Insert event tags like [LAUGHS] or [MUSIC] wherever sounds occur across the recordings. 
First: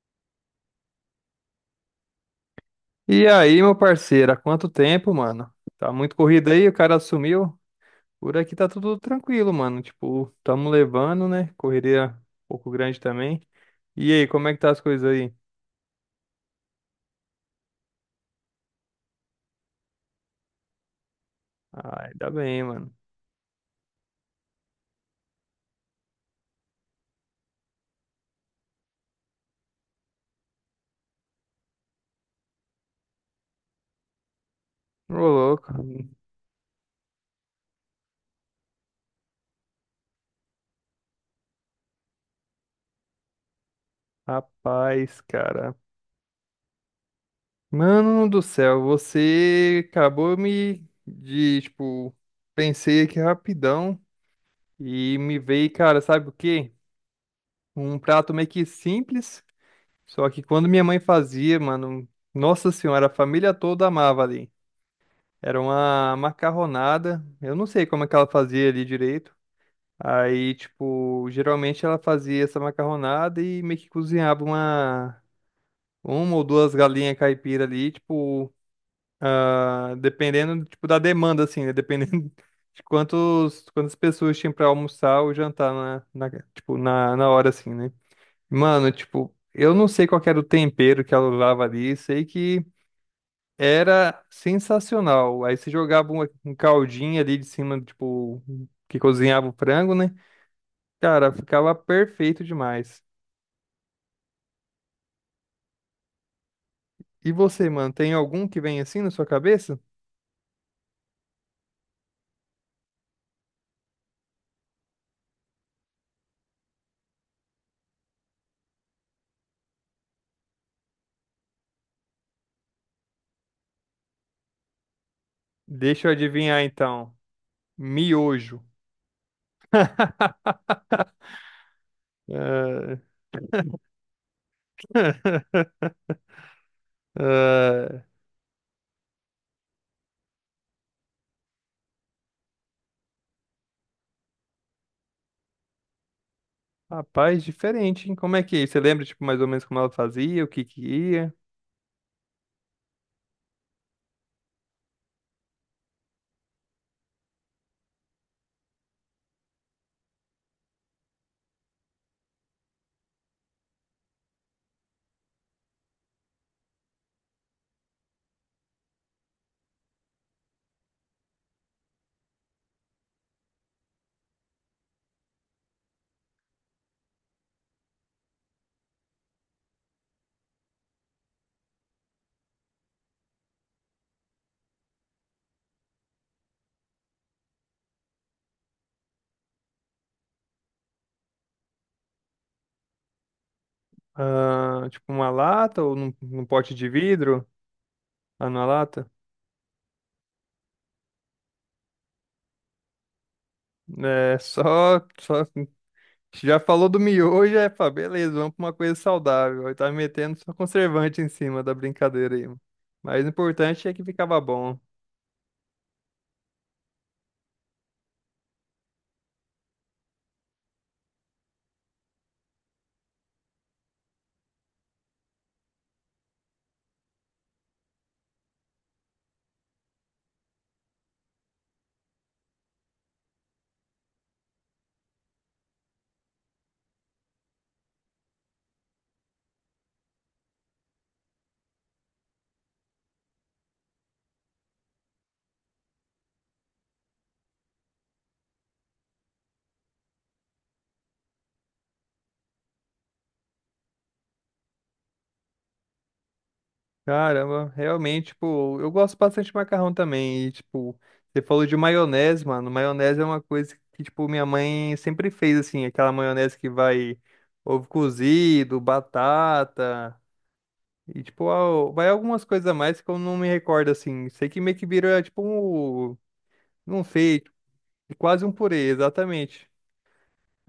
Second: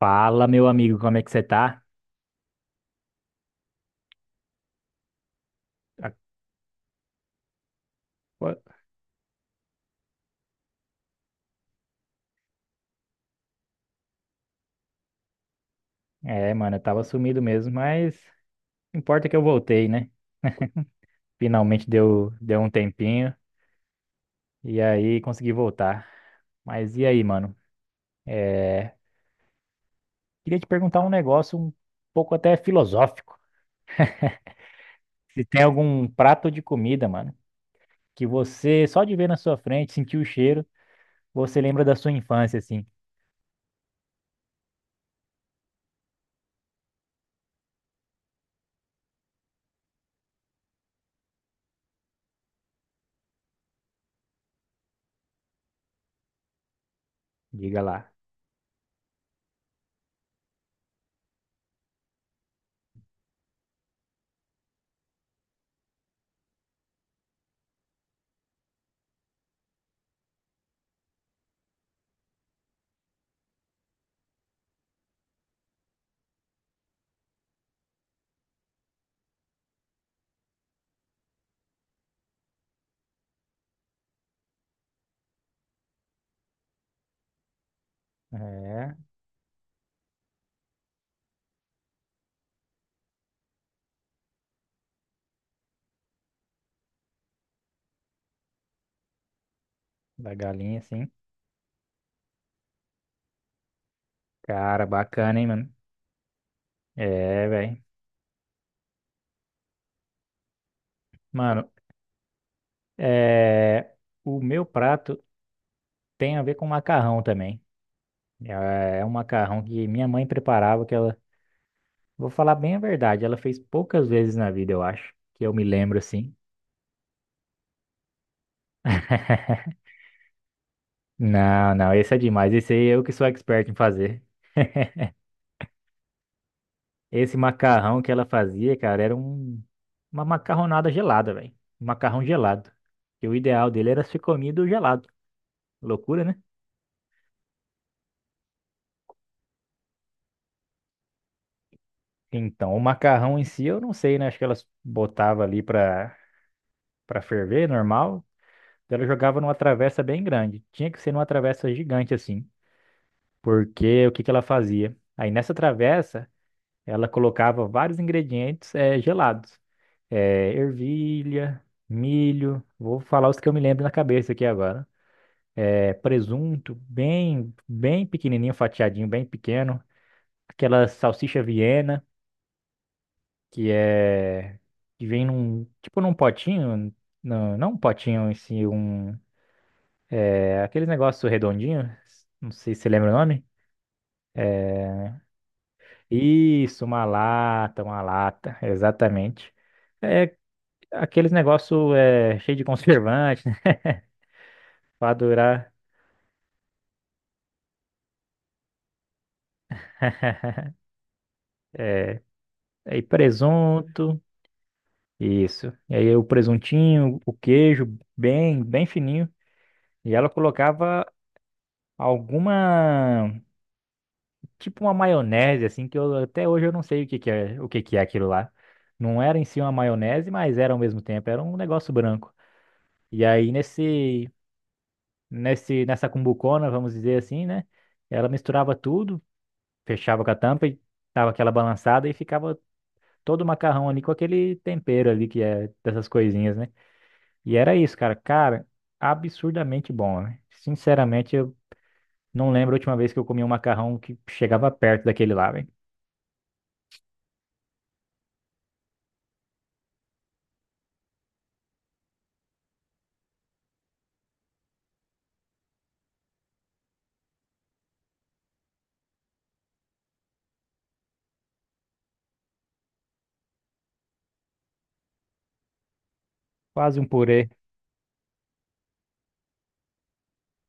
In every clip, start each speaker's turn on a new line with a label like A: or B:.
A: Fala, meu amigo, como é que você tá?
B: E aí, meu parceiro, há quanto tempo, mano? Tá
A: A-
B: muito corrido aí, o cara sumiu. Por aqui
A: pô-
B: tá tudo tranquilo, mano. Tipo, tamo levando, né? Correria um pouco grande também. E aí, como é que tá as coisas aí?
A: É, mano, eu tava sumido mesmo, mas o que importa é que eu voltei, né? Finalmente
B: Ai, tá
A: deu
B: bem,
A: um
B: mano.
A: tempinho e aí consegui voltar. Mas e aí, mano? É, Queria te perguntar um negócio um pouco até filosófico.
B: Ô,
A: Se tem
B: louco.
A: algum prato de comida, mano, que você só de ver na sua frente, sentir o cheiro, você lembra da sua infância, assim.
B: Rapaz, cara. Mano do céu, você acabou me de, tipo, pensei aqui rapidão e me veio, cara, sabe o quê?
A: Diga
B: Um
A: lá.
B: prato meio que simples. Só que quando minha mãe fazia, mano, nossa senhora, a família toda amava ali. Era uma macarronada. Eu não sei como é que ela fazia ali direito. Aí, tipo, geralmente ela fazia essa macarronada e meio que cozinhava uma ou duas galinhas caipira ali, tipo, dependendo, tipo, da demanda, assim, né? Dependendo [LAUGHS] de quantas pessoas tinham pra almoçar ou jantar tipo, na hora, assim, né? Mano,
A: É,
B: tipo, eu não sei qual que era o tempero que ela usava ali, sei que era sensacional. Aí você jogava um caldinho ali de cima, tipo, que cozinhava o frango, né?
A: da galinha, assim.
B: Cara, ficava perfeito demais.
A: Cara, bacana, hein, mano?
B: E
A: É,
B: você,
A: velho.
B: mano, tem algum que vem assim na sua cabeça?
A: Mano, É, o meu prato tem a ver com macarrão também. É um macarrão que minha mãe preparava, que ela, vou falar bem a verdade, ela fez poucas vezes na vida, eu acho, que eu me lembro
B: Deixa eu
A: assim.
B: adivinhar então. Miojo.
A: [LAUGHS]
B: [LAUGHS]
A: Não, não, esse é demais. Esse aí
B: Ah,
A: eu que sou expert em fazer. Esse macarrão que ela fazia, cara, era um, uma macarronada gelada, velho. Um macarrão gelado. Que o ideal dele era ser comido gelado. Loucura, né?
B: ah, rapaz, diferente, hein? Como é que é? Você lembra, tipo, mais ou menos como ela fazia, o que que ia?
A: Então, o macarrão em si, eu não sei, né? Acho que elas botava ali pra ferver, normal. Então, ela jogava numa travessa bem grande. Tinha que ser numa travessa gigante assim, porque o que que ela fazia? Aí nessa travessa, ela colocava vários ingredientes gelados. Ervilha, milho, vou falar os que eu me lembro na cabeça aqui agora. Presunto, bem, bem pequenininho, fatiadinho, bem pequeno. Aquela salsicha Viena, que é que vem num, tipo num potinho, não um potinho em si, um aquele negócio redondinho, não sei se você lembra o nome.
B: Ah, tipo, uma lata ou num pote
A: Isso,
B: de vidro?
A: uma
B: Ah,
A: lata,
B: na lata?
A: exatamente. É aqueles negócio é, cheio de conservante, né? [LAUGHS]
B: É, só,
A: Pra
B: só.
A: durar.
B: Já falou do miojo, é, pá, beleza, vamos pra uma coisa saudável. Aí tá metendo só
A: [LAUGHS]
B: conservante em cima da
A: É,
B: brincadeira aí, mano.
A: aí
B: Mas o importante é que
A: presunto,
B: ficava bom.
A: isso. E aí o presuntinho, o queijo, bem, bem fininho. E ela colocava alguma, tipo uma maionese, assim, que eu até hoje eu não sei o que que é, o que que é aquilo lá. Não era em si uma maionese, mas era ao mesmo tempo, era um negócio branco. E aí nessa cumbucona, vamos dizer assim, né? Ela misturava tudo, fechava com a tampa e dava aquela balançada e ficava todo o macarrão ali com aquele tempero ali que é dessas coisinhas, né? E era isso, cara. Cara, absurdamente bom, né? Sinceramente, eu não lembro a última vez que eu comi um macarrão que chegava perto daquele lá, velho.
B: Caramba, realmente, tipo, eu gosto bastante de macarrão também. E, tipo, você falou de maionese, mano. Maionese é uma coisa que, tipo, minha mãe sempre fez, assim, aquela maionese que vai ovo cozido, batata. E, tipo, vai algumas coisas a mais que eu não me recordo, assim. Sei que meio que vira, tipo, um,
A: Quase
B: um
A: um purê.
B: fake, quase um purê, exatamente.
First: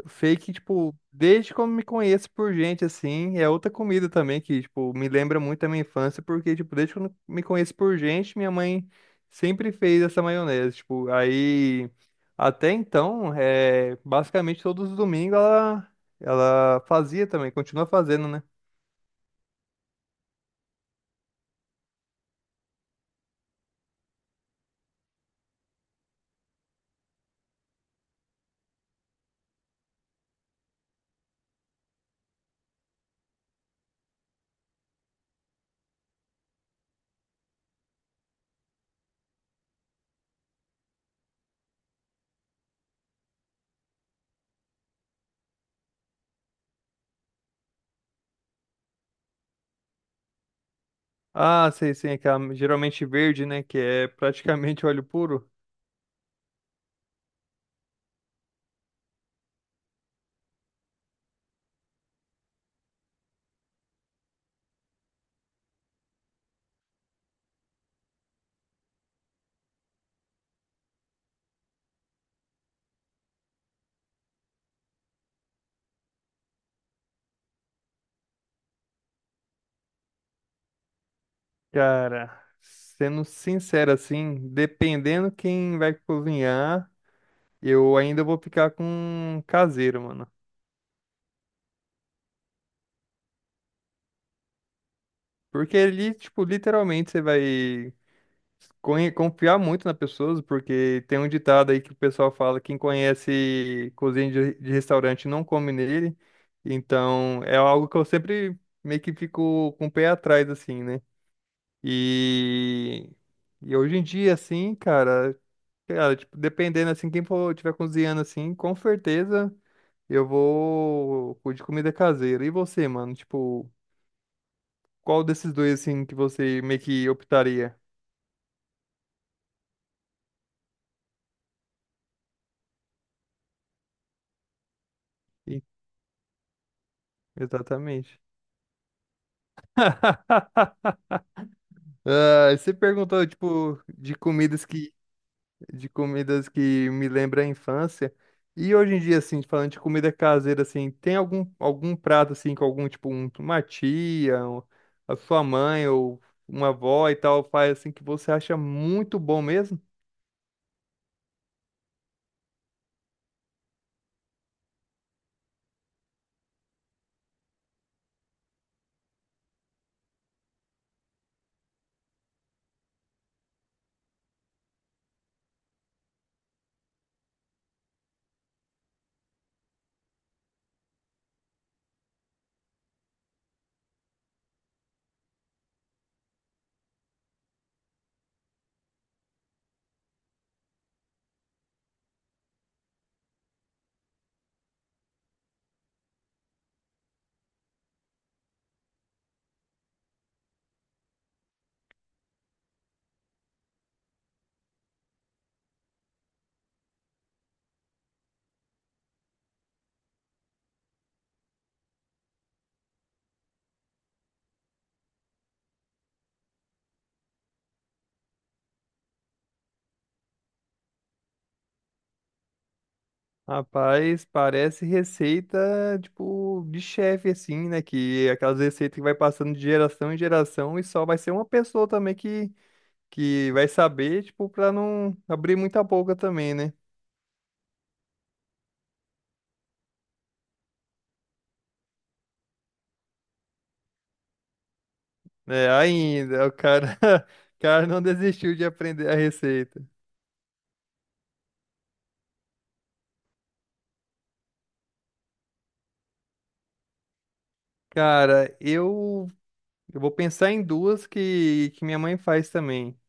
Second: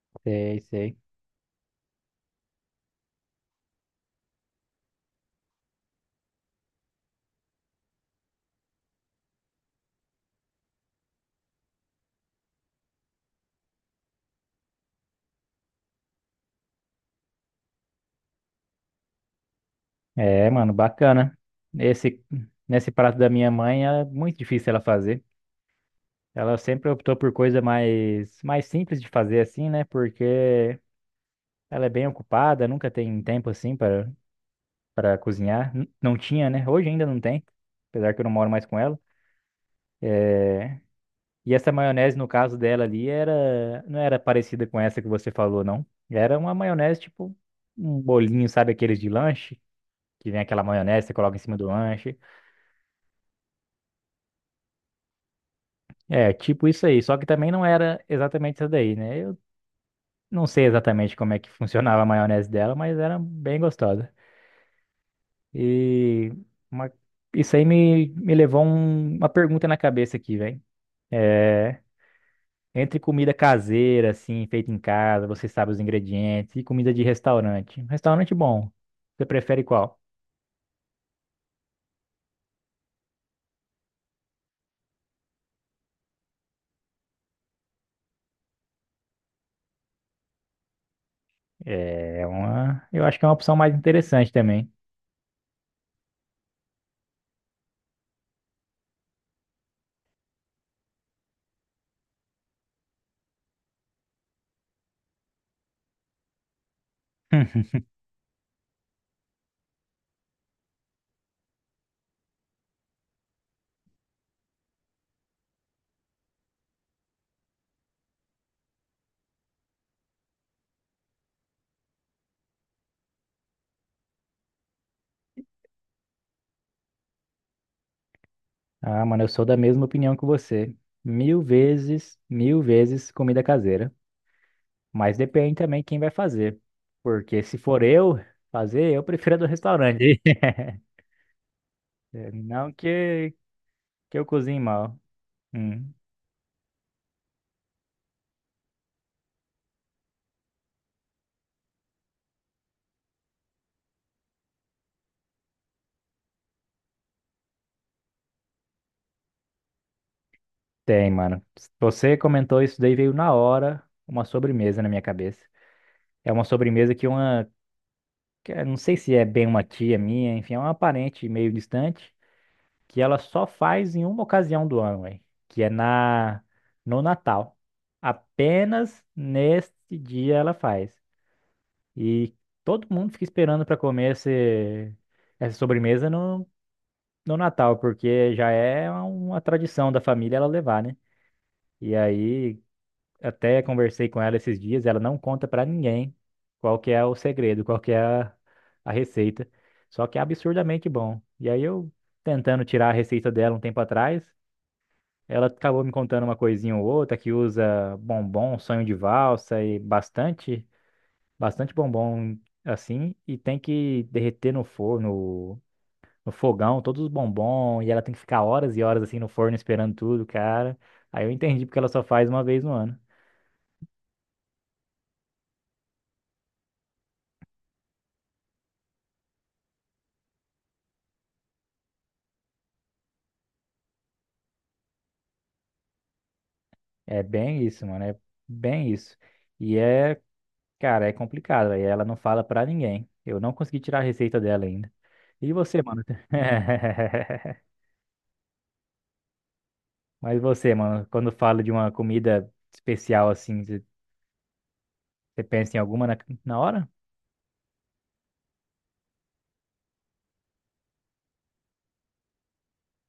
B: Fake,
A: Sei, sei.
B: tipo, desde quando me conheço por gente, assim, é outra comida também que, tipo, me lembra muito da minha infância, porque, tipo, desde quando me conheço por gente, minha mãe sempre fez essa maionese, tipo, aí, até então, é, basicamente todos os domingos ela fazia também, continua fazendo, né?
A: É, mano, bacana. Esse, nesse prato da minha mãe é muito difícil ela fazer. Ela sempre optou por coisa mais, mais simples de fazer assim, né? Porque ela é bem ocupada, nunca tem tempo assim para cozinhar. N- Não tinha, né? Hoje ainda não tem, apesar que eu não moro mais com ela. É, E essa maionese, no caso dela ali, era não era parecida com essa que você falou, não. Era uma maionese tipo um bolinho, sabe aqueles de lanche? Que vem aquela maionese, você coloca em cima do
B: Ah, sei, sim,
A: lanche.
B: aquela geralmente verde, né? Que é praticamente óleo puro.
A: É, tipo isso aí. Só que também não era exatamente essa daí, né? Eu não sei exatamente como é que funcionava a maionese dela, mas era bem gostosa. E uma- isso aí me levou um- uma pergunta na cabeça aqui, velho. É, entre comida caseira, assim, feita em casa, você sabe os ingredientes, e comida de restaurante. Um restaurante bom, você prefere qual?
B: Cara, sendo sincero assim, dependendo quem vai cozinhar, eu ainda vou ficar com caseiro, mano.
A: É uma, eu acho que é uma opção mais interessante também.
B: Porque ali, tipo, literalmente você vai confiar muito na pessoa, porque tem um ditado aí que o pessoal fala, quem conhece cozinha de restaurante não come nele. Então, é algo
A: [LAUGHS]
B: que eu sempre meio que fico com o pé atrás, assim, né? E, e hoje em dia, assim, cara, tipo, dependendo, assim, quem for tiver cozinhando, assim, com certeza eu vou com de comida caseira. E você, mano? Tipo, qual desses dois, assim, que você meio que optaria?
A: Ah, mano, eu sou da mesma opinião que você. Mil vezes comida caseira. Mas depende
B: Ih,
A: também quem vai fazer. Porque se for eu
B: exatamente.
A: fazer, eu prefiro a do restaurante.
B: [LAUGHS]
A: [LAUGHS]
B: Ah,
A: Não
B: você perguntou,
A: que,
B: tipo,
A: que eu cozinhe mal.
B: de
A: Hum,
B: comidas que me lembra a infância. E hoje em dia, assim, falando de comida caseira, assim, tem algum prato, assim, com algum, tipo, uma tia, a sua mãe ou uma avó e tal, faz, assim, que você acha muito bom mesmo?
A: tem, mano. Você comentou isso daí, veio na hora uma sobremesa na minha cabeça. É uma sobremesa que uma. Que eu não sei se é bem uma tia minha, enfim, é uma parente meio distante, que ela só faz em uma ocasião do ano, véi, que é na, no Natal. Apenas nesse dia ela faz. E todo mundo fica esperando para comer esse, essa sobremesa no, no Natal, porque já é uma tradição da família ela levar, né? E aí, até conversei com ela esses dias, ela não conta para ninguém qual que é o segredo, qual que é a receita. Só que é absurdamente bom. E aí eu tentando tirar a receita dela um tempo atrás, ela acabou me contando uma coisinha ou outra que usa bombom, sonho de valsa e bastante bombom assim e tem que derreter no forno, no fogão, todos os bombons e ela tem que ficar horas e horas assim no forno esperando tudo, cara. Aí eu entendi porque ela só faz uma vez no ano.
B: Rapaz, parece receita, tipo, de chefe, assim, né? Que é aquelas receitas que vai passando de geração em geração e só vai ser uma pessoa também que vai saber, tipo, pra não abrir muita boca também, né?
A: É bem isso, mano, é bem isso. E é, cara, é complicado, aí ela não fala pra ninguém. Eu não consegui tirar a receita dela ainda. E
B: É,
A: você, mano? [LAUGHS]
B: ainda, o cara, [LAUGHS] o cara não desistiu de aprender a receita.
A: Mas você, mano, quando fala de uma comida especial assim, você você pensa em alguma na, na hora?
B: Cara, eu vou pensar em duas que minha mãe faz também.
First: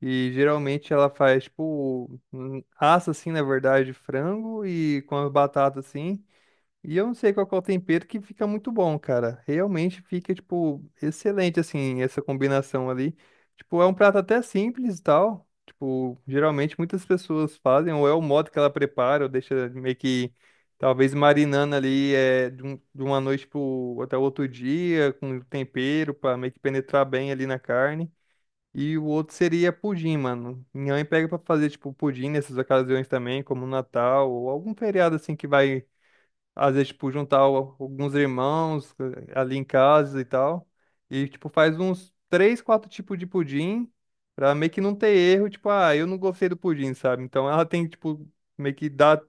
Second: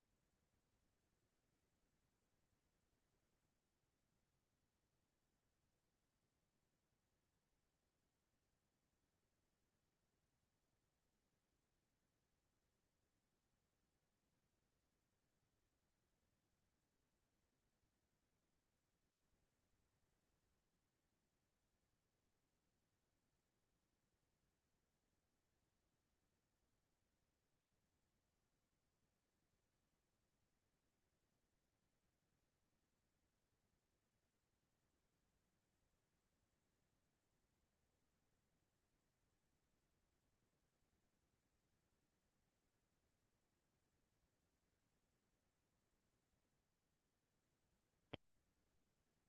B: E geralmente ela faz, tipo, assa assim, na verdade, frango e com a batata assim. E eu não sei qual que é o tempero que fica muito bom, cara. Realmente fica, tipo, excelente, assim, essa combinação ali. Tipo, é um prato até simples e tal. Tipo, geralmente muitas pessoas fazem, ou é o modo que ela prepara, ou deixa meio que, talvez, marinando ali de uma noite pro, até o outro dia, com tempero, pra meio que penetrar bem ali na carne. E o outro seria pudim, mano. Minha mãe pega pra fazer, tipo, pudim nessas ocasiões também, como Natal, ou algum feriado, assim, que vai às vezes, tipo, juntar alguns irmãos ali em casa e tal. E, tipo, faz uns três, quatro tipos de pudim pra meio que não ter erro. Tipo, ah, eu não gostei do pudim, sabe? Então ela tem, tipo, meio que dar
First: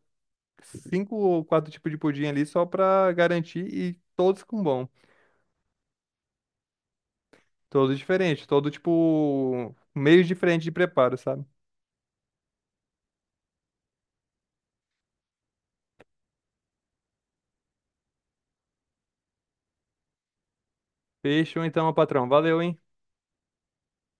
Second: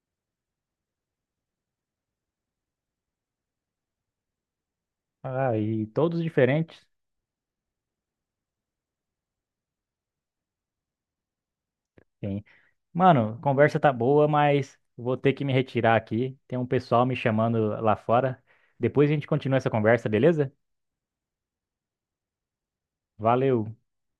B: cinco ou quatro tipos de pudim ali só pra garantir e todos com bom.
A: Ah, e todos diferentes.
B: Todos diferentes, todo, tipo, meios diferentes de preparo, sabe?
A: Sim. Mano, a conversa tá boa, mas vou ter que me retirar aqui. Tem um pessoal me chamando lá fora. Depois a gente continua essa conversa, beleza?
B: Fechou então, meu patrão. Valeu, hein?
A: Valeu.